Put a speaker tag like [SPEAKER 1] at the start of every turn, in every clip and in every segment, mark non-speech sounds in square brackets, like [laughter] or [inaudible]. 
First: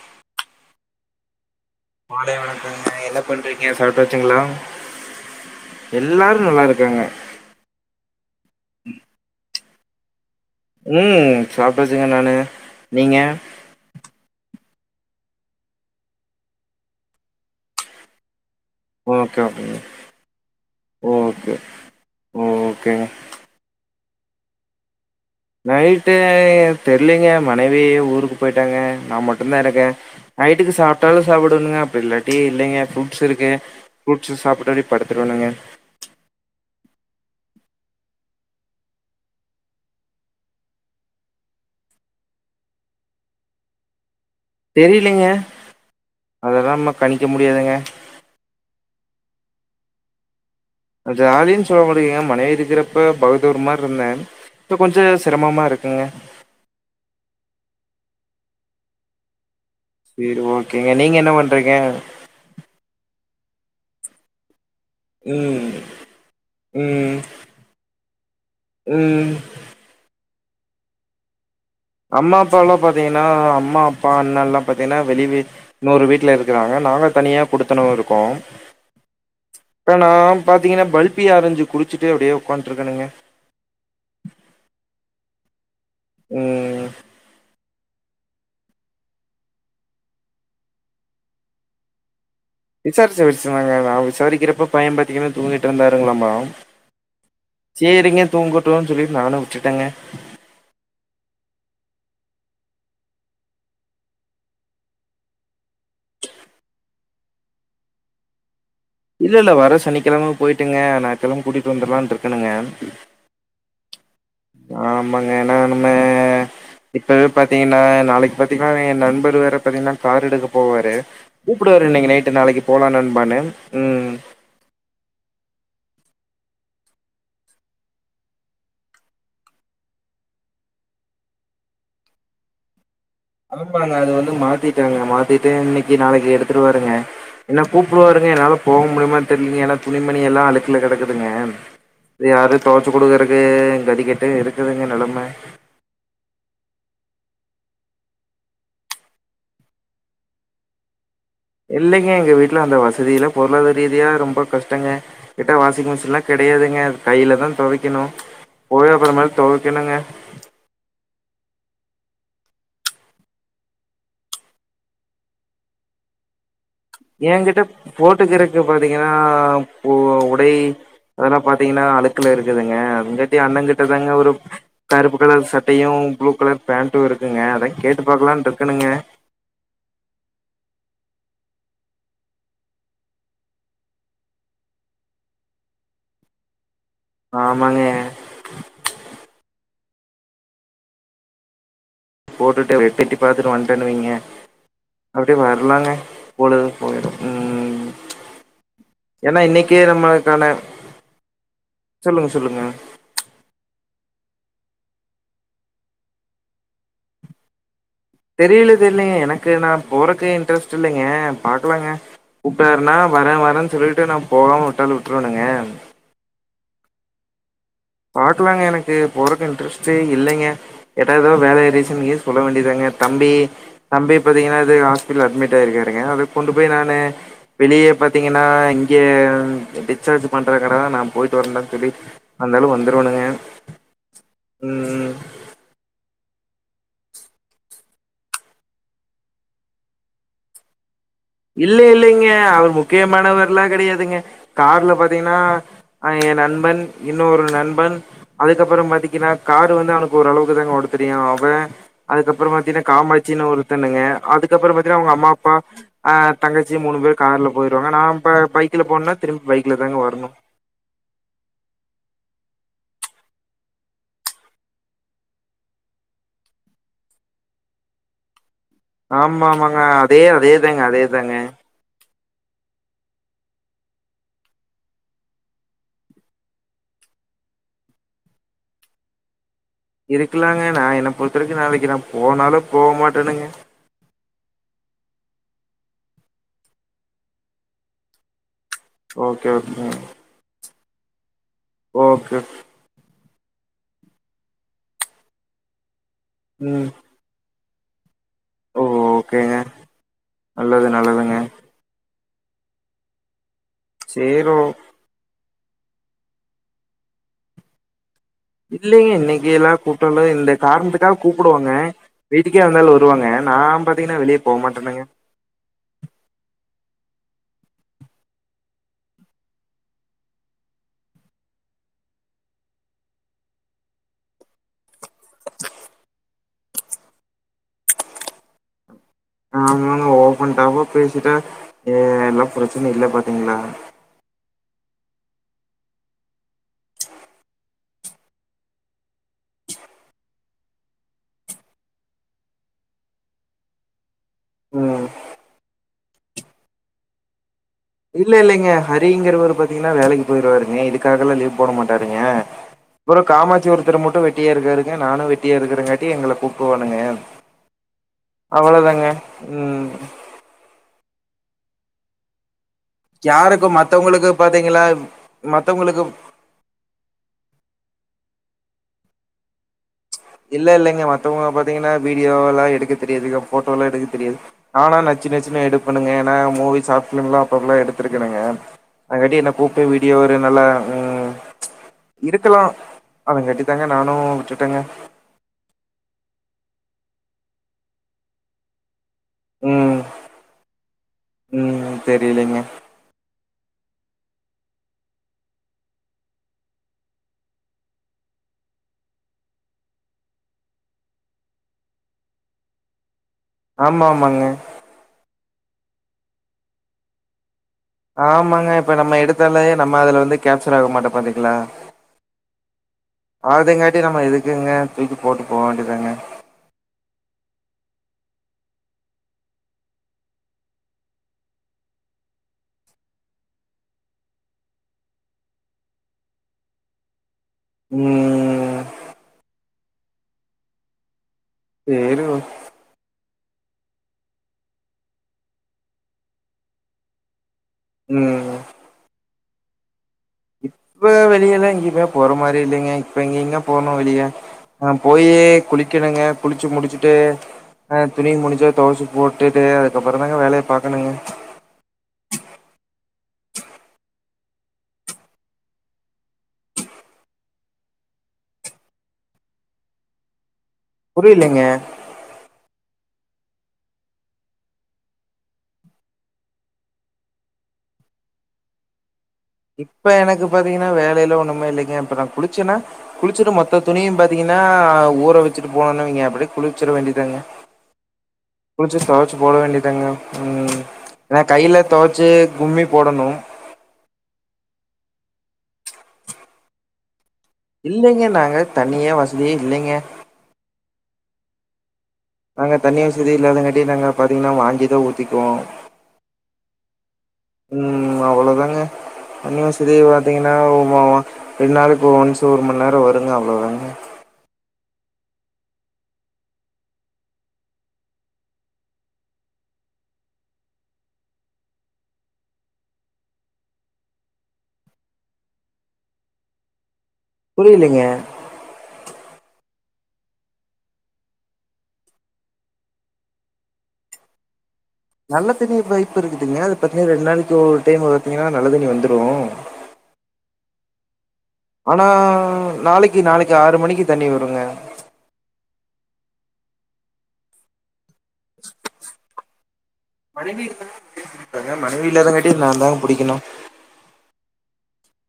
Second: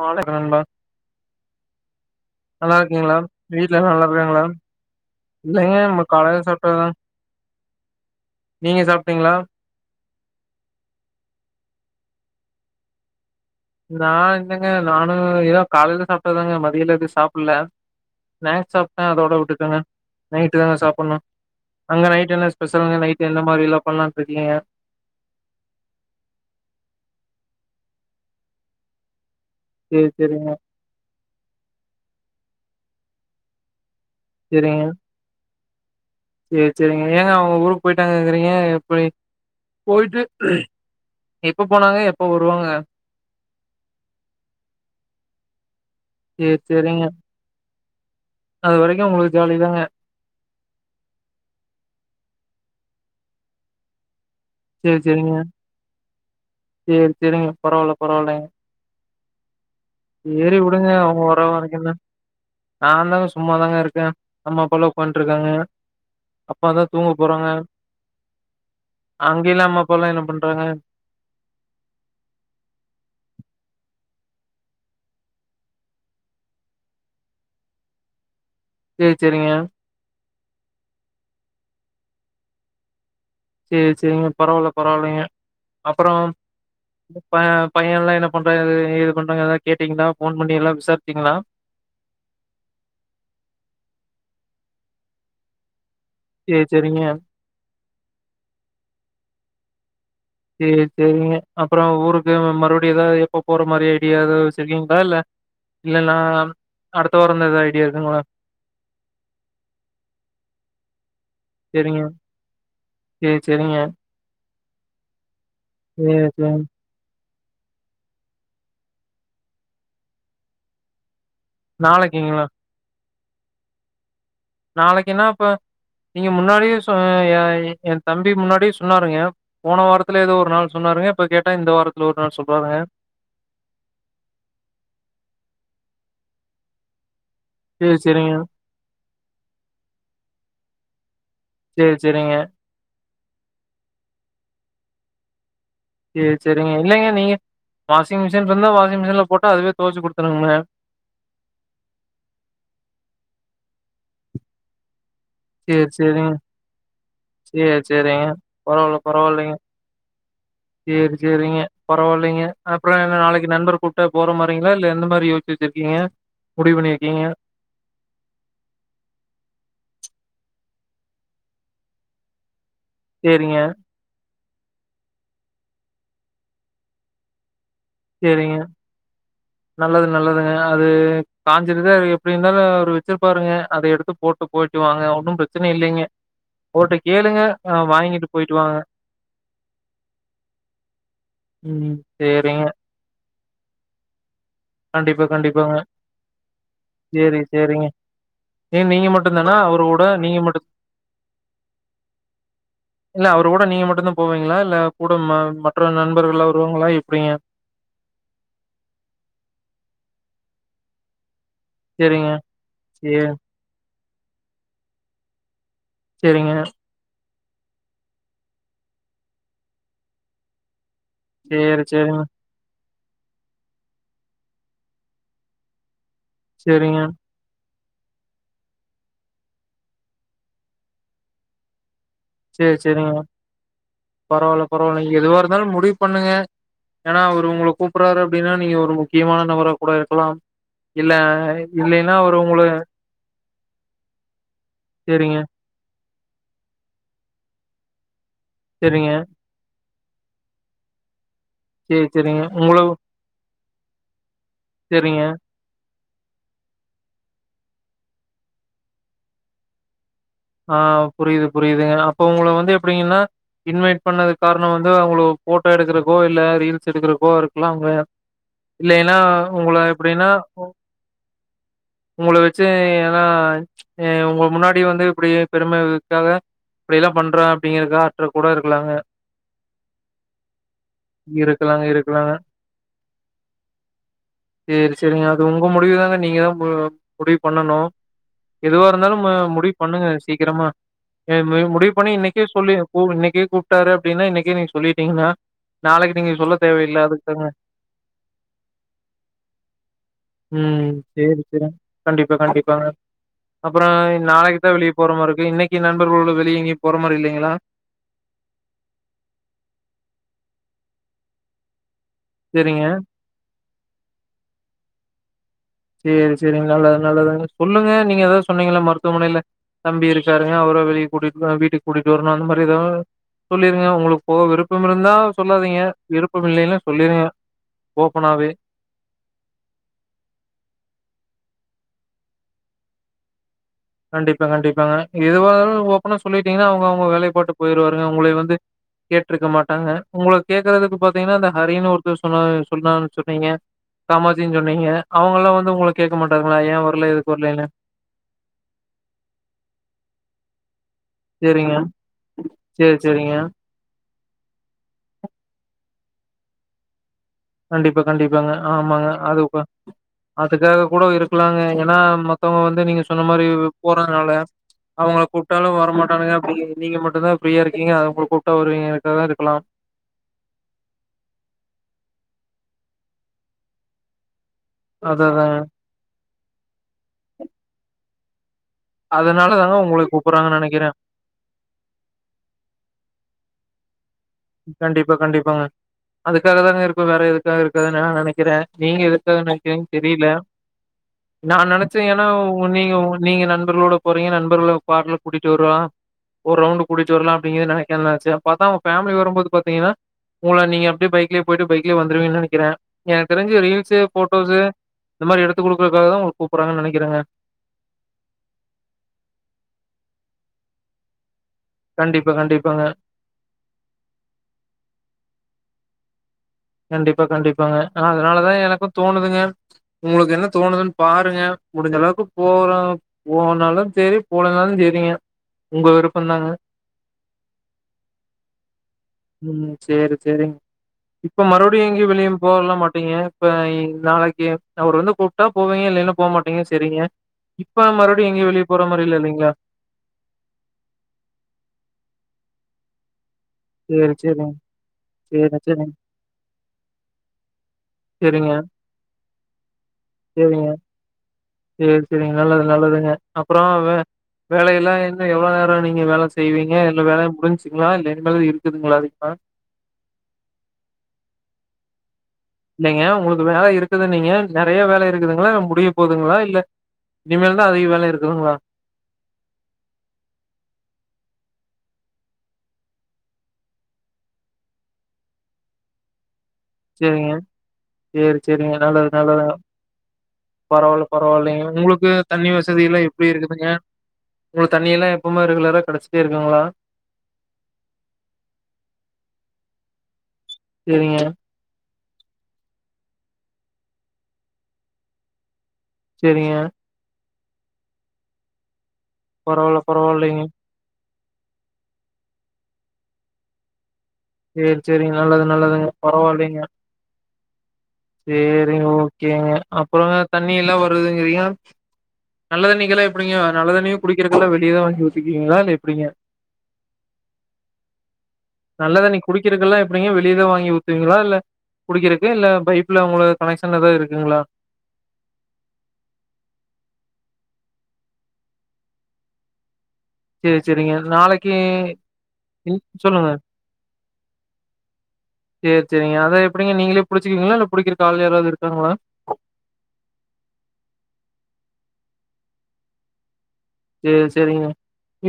[SPEAKER 1] வாணக்க நண்பா
[SPEAKER 2] மாலை
[SPEAKER 1] நல்லா
[SPEAKER 2] வணக்கங்க.
[SPEAKER 1] இருக்கீங்களா
[SPEAKER 2] என்ன பண்றீங்க?
[SPEAKER 1] வீட்ல எல்லா நல்லா
[SPEAKER 2] சாப்ட்டாச்சுங்களா?
[SPEAKER 1] இருக்காங்களா இல்லைங்க நம்ம காலைல
[SPEAKER 2] எல்லாரும் நல்லா
[SPEAKER 1] சாப்ட்டதா
[SPEAKER 2] இருக்காங்க.
[SPEAKER 1] நீங்க சாப்ட்டீங்களா
[SPEAKER 2] ம் சாப்டாசுங்க நானு நீங்க
[SPEAKER 1] நா இல்லங்க நானு இதா காலையில சாப்ட்டதாங்க மதியில எது சாப்பிட்ல ஸ்நாக்ஸ் சாப்ட்டே அதோட
[SPEAKER 2] ஓகே,
[SPEAKER 1] விட்டுட்டேங்க
[SPEAKER 2] ஓகேங்க.
[SPEAKER 1] நைட்டு தாங்க சாப்புட்ணு
[SPEAKER 2] ஓகே.
[SPEAKER 1] அங்க நைட் என்ன ஸ்பெஷல்ங்க
[SPEAKER 2] ஓகேங்க.
[SPEAKER 1] நைட் எந்த மாரில்லா பண்லான்ருக்கீங்க
[SPEAKER 2] நைட்டு தெரிலங்க மனைவி ஊருக்கு போயிட்டாங்க நா மட் டு தா இருக்கு
[SPEAKER 1] சேரி சேரிங்க
[SPEAKER 2] நைட்டுக்கு சாப்ட்டாலு சாப்டுவனுங்க அப்டி இல்லாட்டி இல்லைங்க ஃப்ரூட்ஸ் இருக்கு ஃப்ரூட்ஸு சாப்புட்டு
[SPEAKER 1] சேரிங்க
[SPEAKER 2] அப்டே படுத்துருவணுங்க
[SPEAKER 1] சேரி சேரிங்க ஏங்க அவுங்க ஊருக்கு போய்ட்டாங்கங்கிறீங்க எப்பிடி போய்ட்டு எப்ப போனாங்க எப்ப வருவாங்க
[SPEAKER 2] தெரிலீங்க
[SPEAKER 1] சேரி
[SPEAKER 2] அதெல்லா நம்ம
[SPEAKER 1] சேரிங்க
[SPEAKER 2] கணிக்க முடியாதுங்க
[SPEAKER 1] அது வரைக்கு உங்களுக் ஜாலி தாங்க
[SPEAKER 2] ஜாலின் சொல்ல முடிலீங்க மனைவி இருக்கறப்ப பகுதூர் மார்ருந்தே இப்ப கொஞ்ச
[SPEAKER 1] சேரி சேரிங்க
[SPEAKER 2] சிரமமா இருக்குங்க
[SPEAKER 1] சேரி சேரிங்க பரவால்ல பரவால்லைங்
[SPEAKER 2] சரி
[SPEAKER 1] சேரி உடுங்க
[SPEAKER 2] ஓகேங்க. நீங்க
[SPEAKER 1] அவுங்க
[SPEAKER 2] என்ன
[SPEAKER 1] வர
[SPEAKER 2] பண்றீங்க?
[SPEAKER 1] வரைக்கு தா நானு தாங்க சும்மாதாங்க இருக்கே அம்மா அப்பாலா ஒக்காந்ட்ருக்காங்க
[SPEAKER 2] ம்
[SPEAKER 1] அப்பா தா தூங்க
[SPEAKER 2] ம்
[SPEAKER 1] போறாங்க
[SPEAKER 2] ம்
[SPEAKER 1] அங்கில்லா அம்மா அப்பாலா என்ன பண்றாங்க
[SPEAKER 2] அம்மா அப்பாலா பாத்தீங்கன்னா அம்மா அப்பா அண்ணல்லா பாத்தீங்கனா வெளியவே இன்னோரு வீட்ல இருக்கறாங்க நாங்க தனியா குடுத்தனோ இருக்கோ
[SPEAKER 1] ம் செரிங்க
[SPEAKER 2] ப்ப நா பாத்தீங்கனா பல்ப்பி ஆரஞ்சு குடிச்சிட்டு அப்டியே உக்காந்ட்ருக்கணுங்க
[SPEAKER 1] சேர் சேரிங்க பரவால்ல பரவால்லைங்க அப்பறோ
[SPEAKER 2] ம்
[SPEAKER 1] உங்க ப பைய எல்லா என்ன பண்றா எது ஏது பண்றா அதுலா கேட்டீங்ளா ஃபோன் பண்ணி எல்லா விசார்ச்சீங்ளா
[SPEAKER 2] விசார்ச்ச விஸ்சிர்ந்தாங்க நா விசாரிக்கிறப்ப பைய பாத்தீங்ன்னா தூங்கிட்ருந்தாருங்களாமா
[SPEAKER 1] சேர் சேரிங்க
[SPEAKER 2] சேரிங்க தூங்கட்டுன் சொல்லிட் நானு விட்டுட்டங்க
[SPEAKER 1] சேர் சேரிங்க அப்பறோ ஊருக்கு மறுப்டியு எதா எப்ப போற மாரி ஐடியா எது வெச்சிருக்கீங்ளா இல்ல இல்லனா அடுத்த வாரந்தா எது ஐடியா இருக்குங்ளா
[SPEAKER 2] இல்லல்ல வர சனிக்கெழம போய்ட்டுங்க ஞாய்த்துக்கெழம கூட்டிட் வந்தர்லான்ட்ருக்கணுங்க
[SPEAKER 1] சேர் சேரிங்க
[SPEAKER 2] ஆமாங்க ஏனா நம்ம
[SPEAKER 1] சேர் சேர்
[SPEAKER 2] இப்பவே பாத்தீங்கனா நாளைக் பாத்தீங்ன்னா எ நண்பர் வேற பாத்தீங்னா கார் எடுக்க போவாரு கூப்டுவாரு இன்னைக் நைட்டு
[SPEAKER 1] நாளைக்கிங்களா
[SPEAKER 2] நாளைக்கு போலா நண்பானு ம்
[SPEAKER 1] நாளைக்குன்னா அப்ப நீங்க முன்னாடியே சொ யா இ எந்தம்பி முன்னாடியே சொன்னாருங்க போன வாரத்துல ஏதோ ஒரு நாள் சொன்னாருங்க இப்ப கேட்டா இந்த வாரத்துல ஒரு நாள் சொல்றாருங்க
[SPEAKER 2] ஆமாங்க அது வந்து மாத்தீட்டாங்க மாத்தீட்டு இன்னைக்கு நாளைக்கு எடுத்துருவாருங்க என்ன
[SPEAKER 1] சேரி
[SPEAKER 2] கூப்டுவாருங்க
[SPEAKER 1] சேரிங்க
[SPEAKER 2] என்னால போ முடியுமான் தெர்லீங்க ஏனா துணிமணி எல்லா அழுக்குல கெடக்குதுங்க
[SPEAKER 1] சேர் சேரிங்
[SPEAKER 2] அது யாரு தொவச்சு குடுக்கறக்கு கதி கெட்டு இருக்குதுங்க நெலம
[SPEAKER 1] சேர் செரிங்க இல்லைங்க நீங்க வாஷிங் மிஷின்ருந்தா வாஷிங் மிஷின்ல போட்டா அதுவே தொவச்சு குடுத்துருங்க
[SPEAKER 2] இல்லைங்க எங்க வீட்ல அந்த வசதில்லா பொருளாதார் ரீதியா ரொம்ப கஷ்டங்க கிட்ட வாஷிங்
[SPEAKER 1] சேரி
[SPEAKER 2] மிஷின்லா
[SPEAKER 1] சேரிங்க
[SPEAKER 2] கெடையாதுங்க அது கைல தா
[SPEAKER 1] சேரி
[SPEAKER 2] தொவைக்கணு
[SPEAKER 1] சேரிங்க
[SPEAKER 2] போய் அப்பறமே தொவைக்கணுங்க
[SPEAKER 1] சேர் சேரிங்க பரவால்லைங்க அப்பறோ என்ன நாளைக்கு நண்பர் கூப்ட்ட போற மாரிங்ளா இல்ல எந்த மாரி யோஸ்ச்சு வெச்சிருக்கீங்க
[SPEAKER 2] ஏங்கிட்ட போட்டுக்கறக்கு பாத்தீங்கன்னா ஓ உடை அதெல்லா பாத்தீங்கன்னா அழுக்குல இருக்குதுங்க உங்கிட்டயு
[SPEAKER 1] சேரிங்க
[SPEAKER 2] அண்ணங்கிட்ட தாங்க ஒரு கருப்பு கலர் சட்டையு, ப்ளூ கலர் பேண்ட்டு இருக்குங்க அதா கேட்டு
[SPEAKER 1] சேரிங்க
[SPEAKER 2] பாக்கலான்ட்ருக்கணுங்க
[SPEAKER 1] நல்லது நல்லதுங்க அது காஞ்சிருது அது எப்டி இருந்தாலு அவுரு வெச்சிருப்பாருங்க அத எடுத்து போட் டு போய்ட்டு வாங்க ஒன்னு பிரச்சனை இல்லைங்க ஒருட்ட கேளுங்க அ
[SPEAKER 2] ஆமாங்க
[SPEAKER 1] வாங்கிட்டு போயிட்டுவாங்க ம் சேரிங்க.
[SPEAKER 2] போட்டுட்டு வெட்டிட்டி பாத்துட்டு வன்டேனு வெய்ங்க
[SPEAKER 1] கண்டிப்பா,
[SPEAKER 2] அப்டி
[SPEAKER 1] கண்டிப்பாங்க.
[SPEAKER 2] வரலங்க பொழுதே போயுரு
[SPEAKER 1] சேரி, சேரிங்க.
[SPEAKER 2] ம்
[SPEAKER 1] ஏ நீங்க மட்டும்
[SPEAKER 2] ஏன்னா
[SPEAKER 1] தானா
[SPEAKER 2] இன்னைக்கே
[SPEAKER 1] அவரோட? நீங்க
[SPEAKER 2] நம்மளுக்கான
[SPEAKER 1] மட்டும்
[SPEAKER 2] சொல்லுங்க சொல்லுங்க
[SPEAKER 1] இல்ல அவரு கூட நீங்க மட்டு தா போவீங்களா இல்ல கூட ம மற்ற நண்பர்கள்லா வருவாங்களா எப்டிங்க
[SPEAKER 2] தெரியல தெர்லங்க எனக்கு நா போறக்கே இன்ட்ரெஸ்ட் இல்லைங்க பாக்கலாங்க
[SPEAKER 1] சேரிங்க.
[SPEAKER 2] கூப்ட்டாருன்னா
[SPEAKER 1] சே
[SPEAKER 2] வரே வரேன்னு சொல்லிட்டு நா போகாம விட்டாலு விட்டுருவேனுங்க
[SPEAKER 1] செரிங்க
[SPEAKER 2] பாக்கலாங்க எனக்கு போறக்கு இன்ட்ரெஸ்ட்டே இல்லைங்க கேட்டா எத வேலய
[SPEAKER 1] சேரி, சேரிங்க,
[SPEAKER 2] ரீசன்ய சொல்ல வேண்டியதாங்க தம்பி தம்பி பாத்தீங்கன்னா அது ஹாஸ்பிடல அட்மிட் ஆயிருக்காருங்க அதுக்கு கொண்டு போய் நானு
[SPEAKER 1] சேரிங்க.
[SPEAKER 2] வெளியே பாத்தீங்கன்னா இங்கே டிஸ்சார்ஜ் பண்ற கட நா போயிட்டு வரேன் சொல்லி வந்தாலும்
[SPEAKER 1] சேரி சேரிங்க
[SPEAKER 2] வந்துருவனுங்க
[SPEAKER 1] பரவாயில்ல பரவாயில்ல நீங்க
[SPEAKER 2] ம்
[SPEAKER 1] எதுவா இருந்தாலு முடிவு பண்ணுங்க ஏன்னா அவரு உங்கள கூப்புறாரு அப்டின்னா நீங்க ஒரு முக்கியமான நபரா கூட இருக்கலாம் இல்ல
[SPEAKER 2] இல்ல
[SPEAKER 1] இல்லைன்னா
[SPEAKER 2] இல்லைங்க
[SPEAKER 1] அவரு உங்கள
[SPEAKER 2] அவர் முக்கியமானவர்ல்லா கெடையாதுங்க கார்ல
[SPEAKER 1] சேரிங்க,
[SPEAKER 2] பாத்தீங்கன்னா அ எ நண்பன் இன்னொரு நண்பன் அதுக்கப்புறம்
[SPEAKER 1] சேரிங்க.
[SPEAKER 2] பாத்தீங்கன்னா காரு வந்து அவனுக்கு ஓரளவுக்கு தாங்க ஓட்ட தெரியு அவ
[SPEAKER 1] சேரி, சேரிங்க.
[SPEAKER 2] அதுக்கப்புற
[SPEAKER 1] உங்கள
[SPEAKER 2] பாத்தீங்கன்னா காமாட்சின்னு ஒரு பொண்ணுங்க அதுக்கப்புற பாத்திங்கனா அவுங்க
[SPEAKER 1] சேரிங்க.
[SPEAKER 2] அம்மா அப்பா ஆ தங்கச்சி மூணு பேர் கார்ல போயிடுவாங்க நா இப்ப பைக்ல போனுனா திரும்பி பைக்ல தாங்க வரணு
[SPEAKER 1] ஆ புரியுது புரியுதுங்க அப்ப உங்க வந்து எப்டிங்கன்னா இன்வைட் பண்ணது காரண வந்து அவுங்களுக்கு போட்டோ எடுக்குறக்கோ இல்ல ரீல்ஸ் எடுக்குறக்கோ இருக்கலா அவுங்க இல்லைன்னா
[SPEAKER 2] ஆமா ஆமாங்க
[SPEAKER 1] உங்கள
[SPEAKER 2] அதே
[SPEAKER 1] எப்டின்னா
[SPEAKER 2] அதேதாங்க அதேதாங்க
[SPEAKER 1] உங்கள வச்சு ஏன்னா உங்க முன்னாடி வந்து அப்டியே பெருமைகளுக்காக இப்டிதா பண்ற அப்டிங்கறத காட்றதுக் கூட இருக்கலாங்க
[SPEAKER 2] இருக்கலாங்க நா என்ன பொறுத்தவருக்கு
[SPEAKER 1] இருக்கலாங்க,
[SPEAKER 2] நாளைக்கு நா
[SPEAKER 1] இருக்கலாங்க.
[SPEAKER 2] போனாலு போக மாட்டோனுங்க
[SPEAKER 1] சேரி சேரிங்க அது உங்க முடிவு தாங்க நீங்க தா முடிவு பண்ணனு எதுவா இருந்தாலு அ
[SPEAKER 2] ஓகே
[SPEAKER 1] முடிவு
[SPEAKER 2] ஓகேங்க
[SPEAKER 1] பண்ணுங்க சீக்கிரமா முடிவு பண்ணி
[SPEAKER 2] ஓகே
[SPEAKER 1] இன்னைக்கே சொல்லி இன்னைக்கே கூப்ட்டாரு அப்டின்னா இன்னைக்கே நீங்க சொல்லிட்டீங்கன்னா நாளைக்கு நீங்க சொல்ல
[SPEAKER 2] ம்
[SPEAKER 1] தேவையில்ல அதுக்கு தாங்க
[SPEAKER 2] ஓ ஓகேங்க நல்லது
[SPEAKER 1] ம்
[SPEAKER 2] நல்லதுங்க
[SPEAKER 1] சேரி சேரி கண்டிப்பா கண்டிப்பாங்க அப்புற நாளைக்
[SPEAKER 2] சேரோ
[SPEAKER 1] கி போற மாரி இருக்கு இன்னைக்கு நண்பர்களோட வெளிய எங்கயு போற மாரி இல்லைங்களா
[SPEAKER 2] இல்லைங்க இன்னைக்கு எல்லா கூட்டாலு இந்த காரணத்துக்காக கூப்புடுவாங்க வீட்டுக்கே
[SPEAKER 1] சரிங்க.
[SPEAKER 2] வந்தாலு வருவாங்க நா பாத்தீங்கன்னா வெளியே போக மாட்டேனுங்க
[SPEAKER 1] சேரி சேரி நல்லது நல்லதுங்க சொல்லுங்க நீங்க ஏதாவது சொன்னீங்க மருத்துவமனையில தம்பி இருக்காருங்க அவர வெளிய கூட்டிட்டு வீட்டுக்கு கூட்டிட்டு வரணு அந்த மாதிரி எதாவது சொல்லிருங்க உங்களுக்கு போக விருப்பம் இருந்தா சொல்லாதீங்க விருப்பம் இல்லைன்னு சொல்லிருங்க ஓப்பனாவே
[SPEAKER 2] ஆமாங்க ஓபன்டாபா பேசிட்டா எல்லா பிரச்சன இல்ல பாத்தீங்களா
[SPEAKER 1] கண்டிப்பா கண்டிப்பாங்க எதுவா இந்தாலு ஓப்பனா சொல்லிட்டீங்கன்னா அவுங்க அவுங்க வேலையப்பாட்டு போயிருவாருங்க உங்கள வந்து கேட்ருக்க மாட்டாங்க உங்களுக்கு கேக்குறதுக்கு பாத்தீங்கன்னா இந்த ஹரின்னு ஒருத்தர் சொன்ன சொன்னான்னு சொன்னீங்க காமாச்சின்னு சொன்னீங்க
[SPEAKER 2] ம்
[SPEAKER 1] அவுங்கல்லா வந்து உங்களுக்கு கேட்க மாட்டாங்களா ஏ வரல எதுக்கு வரலன்னு
[SPEAKER 2] இல்ல இல்லைங்க ஹரிங்குறவரு பாத்தீங்கன்னா வேலைக்கு போயிடுவாருங்க இதுக்கு காகலா லீவ் போட
[SPEAKER 1] சேரிங்க
[SPEAKER 2] மாட்டாருங்க
[SPEAKER 1] சேரி
[SPEAKER 2] அப்பறோ
[SPEAKER 1] சேரிங்க
[SPEAKER 2] காமாட்சி ஒருத்தர மட்டு வெட் வெட்டியா இருக்காருங்க நானு வெட்டியா இருக்குறங்காட்டி எங்கள கூப்டுவாணுங்க
[SPEAKER 1] கண்டிப்பா கண்டிப்பாங்க ஆமாங்க அதுக்கா
[SPEAKER 2] ம்
[SPEAKER 1] அதுக்காக கூட இருக்கலாங்க ஏன்னா மத்தவங்க வந்து நீங்க சொன்ன மாரி
[SPEAKER 2] யாருக்கு
[SPEAKER 1] போறதுனால
[SPEAKER 2] மத்தவங்களுக்கு பாத்தீங்களா
[SPEAKER 1] அவுங்கள கூப்டாலு
[SPEAKER 2] மத்தவங்களுக்கு
[SPEAKER 1] வரமாட்டானுங்க நீங்க நீங்க மட்டும் தா ஃப்ரீயா இருக்கீங்க அதா உங்க கூப்டா வருவிங்க அதுக்காக இருக்கலாம்
[SPEAKER 2] இல்ல இல்லைங்க மத்தவங்க பாத்தீங்கன்னா வீடியோ எல்லா எடுக்க தெரியாது ஃபோட்டோ எல்லா எடுக்க தெரியாது நானா நச்சி
[SPEAKER 1] அததா
[SPEAKER 2] நச்சின்னு எடுபேனுங்க ஏன்னா மூவி ஷார்ட் ஃபிலிம்லா அப்ப அப்பல்லா எடுத்திருக்கேணுங்க அங்காட்டி
[SPEAKER 1] அதனால
[SPEAKER 2] என்ன
[SPEAKER 1] தாங்க
[SPEAKER 2] கூப்டு
[SPEAKER 1] உங்கள
[SPEAKER 2] வீடிய ஒரு
[SPEAKER 1] கூப்பறாங்கன்னு
[SPEAKER 2] நல்லா
[SPEAKER 1] நெனைக்கிறே
[SPEAKER 2] ம் இருக்குறோ அத காட்டித்தாங்க நானு விட்டுட்டேங்க
[SPEAKER 1] கண்டிப்பா கண்டிப்பாங்க அதுக்காக தாங்க இருப்போ வேற எதுக்காக இருக்காது நா நெனைக்கிறே நீங்க அதா எனக்கேன்
[SPEAKER 2] ம்
[SPEAKER 1] தெரில நான்
[SPEAKER 2] ம்
[SPEAKER 1] நனைச்சே ஏன்னா
[SPEAKER 2] தெரிலைங்க
[SPEAKER 1] நீங்க நீங்க நண்பர்களோட போறீங்க நண்பர்கள பார்லர் கூட்டிட்டு வர்லா ஒரு ரவுண்ட் குடிச்சி வர்லா அப்டிங்கிறது எனக் என் ஆச்சி அப்ப பாத்தா அவுங்க ஃபேமிலி வரும் வரும் போது பாத்தீங்கன்னா உங்கள நீங்க அப்டியே பைக்லயே போயிட்டு பைக்லயே வந்துருவிங்கன்னு நெனைக்கிறே எனக்கு தெரிஞ்சி ரீல்ஸ்ஸு
[SPEAKER 2] ஆமா ஆமாங்க
[SPEAKER 1] ஃபோட்டோஸு இந்த மாரி எடுத்து குடுக்கறக்காக தா உங்கள கூப்புட்றங்கன்னு நெனைக்கிறேங்க
[SPEAKER 2] ஆமாங்க இப்ப நம்ம எடுத்தாலேயே நம்ம அதுல வந்து கேப்சல் ஆக மாட்டோ பாத்திக்களா
[SPEAKER 1] கண்டிப்பா கண்டிப்பாங்க
[SPEAKER 2] ஆதுங்காட்டி நம்ம எதுக்குங்க தூக்கி போட்டு போக வேண்டியதாங்க
[SPEAKER 1] கண்டிப்பா கண்டிப்பாங்க அதனாலதா எனக்கு தோணுதுங்க உங்களுக்கு என்ன தோணுதுன்னு பாருங்க முடிஞ்ச அளவுக்கு போறோ போனாலு செரி போலனாலு செரிங்க உங்க விருப்போ தாங்க
[SPEAKER 2] ம்
[SPEAKER 1] ம் சேரி சேரிங்க இப்ப மறுபடியு எங்கயு
[SPEAKER 2] சேரி
[SPEAKER 1] வெளியும்
[SPEAKER 2] ஓ
[SPEAKER 1] போகல்லா மாட்டீங்க இப்ப நாளைக்கு அவரு வந்து கூப்டா போவீங்க இல்லைன போகமாட்டீங்க செரிங்க இப்ப மறுபடியு எங்கயு
[SPEAKER 2] ம்
[SPEAKER 1] வெளிய போற மாரி இல்ல இல்லைங்ளா
[SPEAKER 2] இப்ப வெளிய எல்லா எங்கயுமே போற மாரி இல்லைங்க இப்ப எங்கேங்க போணு
[SPEAKER 1] சேரி,
[SPEAKER 2] வெளிய
[SPEAKER 1] சேரிங்க.
[SPEAKER 2] நா போயே
[SPEAKER 1] சேரி, சேரிங்க.
[SPEAKER 2] குளிக்கணுங்க குளிச்சி முடிச்சிட்டு ஆ துணி
[SPEAKER 1] சேரிங்க,
[SPEAKER 2] முடிஞ்சா தோச போட்டுட்டு அதுக்கப்புறோ தாங்க வேலையே
[SPEAKER 1] சேரிங்க.
[SPEAKER 2] பாக்கணுங்க
[SPEAKER 1] சேரி சேரிங்க நல்லது நல்லதுங்க அப்றோ அது வேலை எல்லா என்ன எவ்ளோ நேரோ நீங்க வேல செய்வீங்க எல்லா வேலையு முடிஞ்சிங்ளா இல்ல இனி மேலு இருக்குதுங்ளா அதிகமா
[SPEAKER 2] புரிலைங்க
[SPEAKER 1] இல்லைங்க உங்களுக்கு வேல இருக்குதுன்னிங்க ந நெறைய வேல இருக்குதுங்ளா முடிய போதுங்ளா இல்ல இனிமேல்தா அதிக வேல இருக்குதுங்ளா
[SPEAKER 2] இப்ப எனக்கு பாத்தீங்கன்னா வேல எல்லா ஒன்னுமே இல்லைங்க இப்ப நா குளிச்சேன்னா குளிச்சிட்டு மொத்த துணியு பாத்தீங்கன்னா ஊற வெச்சிட்டு போனோம்னுவெயிங்க அப்டியே குளிச்சிட
[SPEAKER 1] சேரிங்க.
[SPEAKER 2] வேண்டிதாங்க
[SPEAKER 1] சேரி சேரிங்க நல்லது நல்லது
[SPEAKER 2] வேண்டியதாங்க ம்
[SPEAKER 1] பரவால்ல
[SPEAKER 2] ஏன்னா
[SPEAKER 1] பரவால்லைங்க
[SPEAKER 2] கையில
[SPEAKER 1] உங்களுக்கு
[SPEAKER 2] தொவச்சு
[SPEAKER 1] தண்ணி
[SPEAKER 2] கும்மி
[SPEAKER 1] வசதில்லா
[SPEAKER 2] போடணு
[SPEAKER 1] எப்டி இருக்குதுங்க உங்களுக்கு தண்ணி எல்லா எப்பவுமே ரெகுலரா கெடச்சிட்டே இருக்குங்களா
[SPEAKER 2] இல்லைங்க நாங்க தண்ணியே வசதியே இல்லைங்க
[SPEAKER 1] சேரிங்க
[SPEAKER 2] நாங்க தண்ணி வசதி இல்லாதங்காட்டி நாங்க பாத்தீங்கன்னா வாங்கிதா ஊத்திக்குவோ
[SPEAKER 1] செரிங்க
[SPEAKER 2] ம் அவ்ளதாங்க தண்ணி
[SPEAKER 1] பரவால்ல,
[SPEAKER 2] வசதி
[SPEAKER 1] பரவால்லைங்க.
[SPEAKER 2] பாத்தீங்கன்னா உ வா வா ரெண்டு நாளைக்கு ஒன்ஸ் ஒரு மணி நேரோ வருங்க அவ்ளோ தாங்க
[SPEAKER 1] சேரி சேரிங்க நல்லது நல்லதுங்க பரவால்லைங்க சேரிங்க ஓகேங்க அப்றோங்க தண்ணி எல்லா வருதுங்கறீங்க நல்ல தண்ணிக்கெல்லா எப்டிங்க நல்ல தண்ணியு குடிக்கிறக்கெல்லா வெளியவே வாங்கி ஊத்திக்குவிங்ளா இல்ல எப்டிங்க
[SPEAKER 2] புரியலிங்க
[SPEAKER 1] நல்ல தண்ணி குடிக்கறக்கு எல்லா எப்டிங்க வெளிய தா வாங்கி ஊத்துவீங்களா இல்ல குடிக்றக்கு இல்ல பைப் உள்ள உங்களுக் கனெக்ஷன் எதாவ் இருக்குங்ளா
[SPEAKER 2] நல்ல தண்ணி பைப்பு இருக்குதுங்க அது பாத்தீங்ன்னா ரெண்டு நாளைக்கு ஒரு டைம் பாத்தீங்கன்னா நல்ல தண்ணி வந்துரு
[SPEAKER 1] சேரி சேரிங்க நாளைக்கு
[SPEAKER 2] ஆனா
[SPEAKER 1] ம்
[SPEAKER 2] நாளைக்கு நாளைக்கு ஆறு மணிக்கு தண்ணி வருங்க
[SPEAKER 1] செரி செரிங்க அதா எப்டிங்க நீங்களே புடிச்சுக்குவீங்ளா இல்ல புடிக்கிறக்கு ஆள் யாராவது இருக்காங்ளா
[SPEAKER 2] [inaudible] மனைவி இல்லாதங்காட்டி நா தாங்க பிடிக்கணு
[SPEAKER 1] சேரி சேரிங்க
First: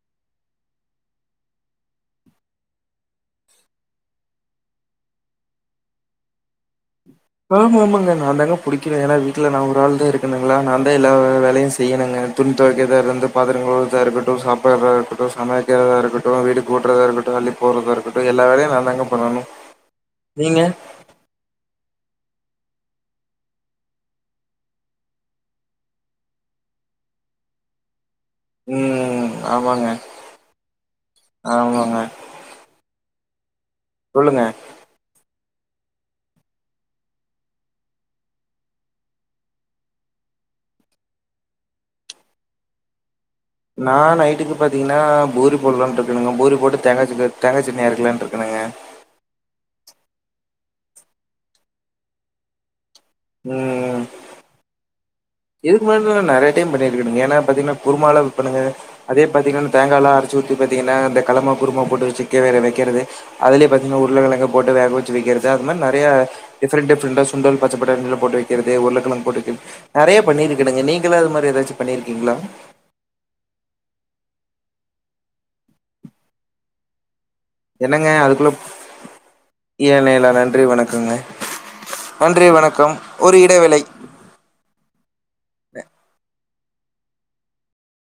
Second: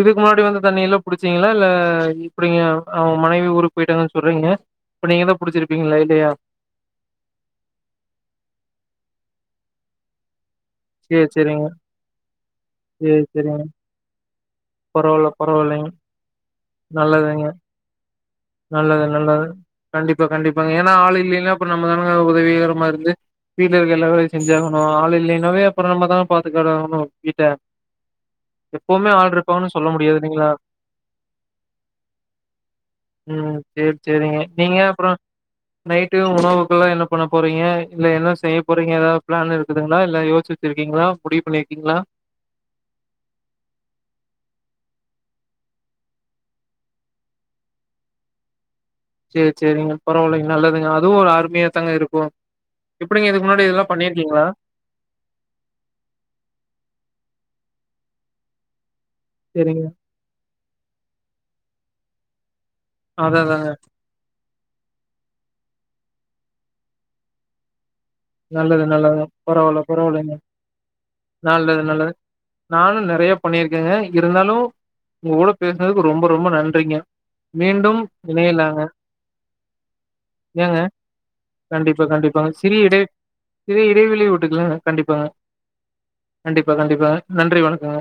[SPEAKER 1] இதுக்கு முன்னாடி வந்த தண்ணி எல்லா புடிச்சீங்ளா இல்ல எப்டிங்க அவங்க மனைவி ஊருக்கு போயிட்டாங்கன் சொல்றீங்க அப்ப நீங்க தா புடிச்சிருப்பீங்களா இல்லையா
[SPEAKER 2] ஆமா ஆமாங்க நா தாங்க புடிக்குறே ஏனா வீட்ல நா ஒரு ஆள் தா இருக்கேனுங்களா நா தா எல்லா
[SPEAKER 1] சேரி சேரிங்க
[SPEAKER 2] வேலையு செய்யணுங்க துணி தொவைக்குறதா
[SPEAKER 1] சேரி
[SPEAKER 2] இருந்து பாத்திரோ
[SPEAKER 1] சேரிங்க
[SPEAKER 2] கழுவுறதா இருக்கட்டு சாப் பிறதா இருக்கட்டு
[SPEAKER 1] பரவால்ல பரவால்லைங்க
[SPEAKER 2] சமைக்கிறதா இருக்கட்டு வீடு கூட்றதா இருக்கட்டு
[SPEAKER 1] நல்லதுங்க
[SPEAKER 2] அள்ளி போட்றதா இருக்க
[SPEAKER 1] நல்லது நல்லது கண்டிப்பா
[SPEAKER 2] நீங்க?
[SPEAKER 1] கண்டிப்பாங்க ஏனா ஆளு இல்லைன்னா அப்றோ நம்ம தானுங்க உதவிகரமா இருந்து வீட்ல இருக்க எல்லா வேலையு செஞ்சாகணு ஆள் இல்லைன்னாவே அப்புறோ நம்ம தா பாத்துக்கிடனு வீட்ட எப்பவுமே
[SPEAKER 2] ம்.
[SPEAKER 1] ஆள் இருப்பாங்கன்னு
[SPEAKER 2] ஆமாங்க,
[SPEAKER 1] சொல்ல முடியாது இல்லைங்ளா
[SPEAKER 2] ஆமாங்க
[SPEAKER 1] ம் செரி செரிங்க
[SPEAKER 2] சொல்லுங்க.
[SPEAKER 1] நீங்க அப்றோ நைட்டு உணவுக்கெல்லா என்ன பண்ண போறீங்க இல்ல என்ன செய்ய போறீங்க ஏதாவ் பிளான் இருக்குதுங்ளா இல்ல யோஸ்ச்சி இருக்கீங்ளா முடிவு பண்ணியிருக்கீங்ளா
[SPEAKER 2] நா நைட்டுக்கு பாத்தீங்ன்னா பூரி போடலான் இருக்கனுங்க பூரி போட்டு தேங்கா சிசர் தேங்கா சட்னி அரைக்கலான் இருக்கனுங்க
[SPEAKER 1] செரி செரிங்க பரவாயில்லைங்க நல்லதுங்க அதுவு ஒரு அருமையா தாங்க இருக்கு எப்டிங்க இதுக்கு முன்னாடி இதெல்லா
[SPEAKER 2] ம்.
[SPEAKER 1] பண்ணிருக்கீங்ளா
[SPEAKER 2] இதுக்கு முன்னாடி நா நெறைய டைம் பண்ணி இருக்கனுங்க ஏனா பாத்தீங்ன்னா குருமாலா விப்பேனுங்க அதே பாத்தீங்கன்
[SPEAKER 1] சேரிங்க
[SPEAKER 2] தேங்காலா அரச் சு ஊத்தி பாத்தீங்கன்னா இந்த களமா குருமா போட்டு வச்சுக்கே வேற வைக்கறது
[SPEAKER 1] அதா அதா
[SPEAKER 2] அதலே பாத்தீங்ன்னா ஒரு உருள கெழங்க போட்டு வேக வச்சு வைக்கிறது அது மாரி நெறையா டிஃபரன்ட் டிஃபரன்டா ஸ் சுண்டல் பச்ச பட்டாணிலா போட்டு வைக்கிறது
[SPEAKER 1] நல்லது நல்லது.
[SPEAKER 2] உருளைக்கெழங்கு போட்டு வைக்கிறது
[SPEAKER 1] பரவால்ல
[SPEAKER 2] நெறையா
[SPEAKER 1] பரவால்லங்க.
[SPEAKER 2] பண்ணி இருக்கேனுங்க நீங்களு அது மாதிரி ஏதாச்சு பண்ணிருக்கீங்ளா
[SPEAKER 1] நானு நெறையா பண்ணியிருக்கேங்க இருந்தாலு உங்கூட பேசுனதுக்கு ரொம்ப ரொம்ப நன்றிங்க மீண்டும்
[SPEAKER 2] என்னங்க அதுக்குள்ள
[SPEAKER 1] இணையலாங்க
[SPEAKER 2] ஏழைலா நன்றி
[SPEAKER 1] ஏங்க
[SPEAKER 2] வணக்கங்க
[SPEAKER 1] கண்டிப்பா
[SPEAKER 2] நன்றி
[SPEAKER 1] கண்டிப்பாங்க சிறிய
[SPEAKER 2] வணக்கம்
[SPEAKER 1] இடை
[SPEAKER 2] ஒரு இடைவேளை
[SPEAKER 1] சிறிய இடைவெளி விட்டுக்லாங்க கண்டிப்பாங்க கண்டிப்பா கண்டிப்பாங்க நன்றி வணக்கங்க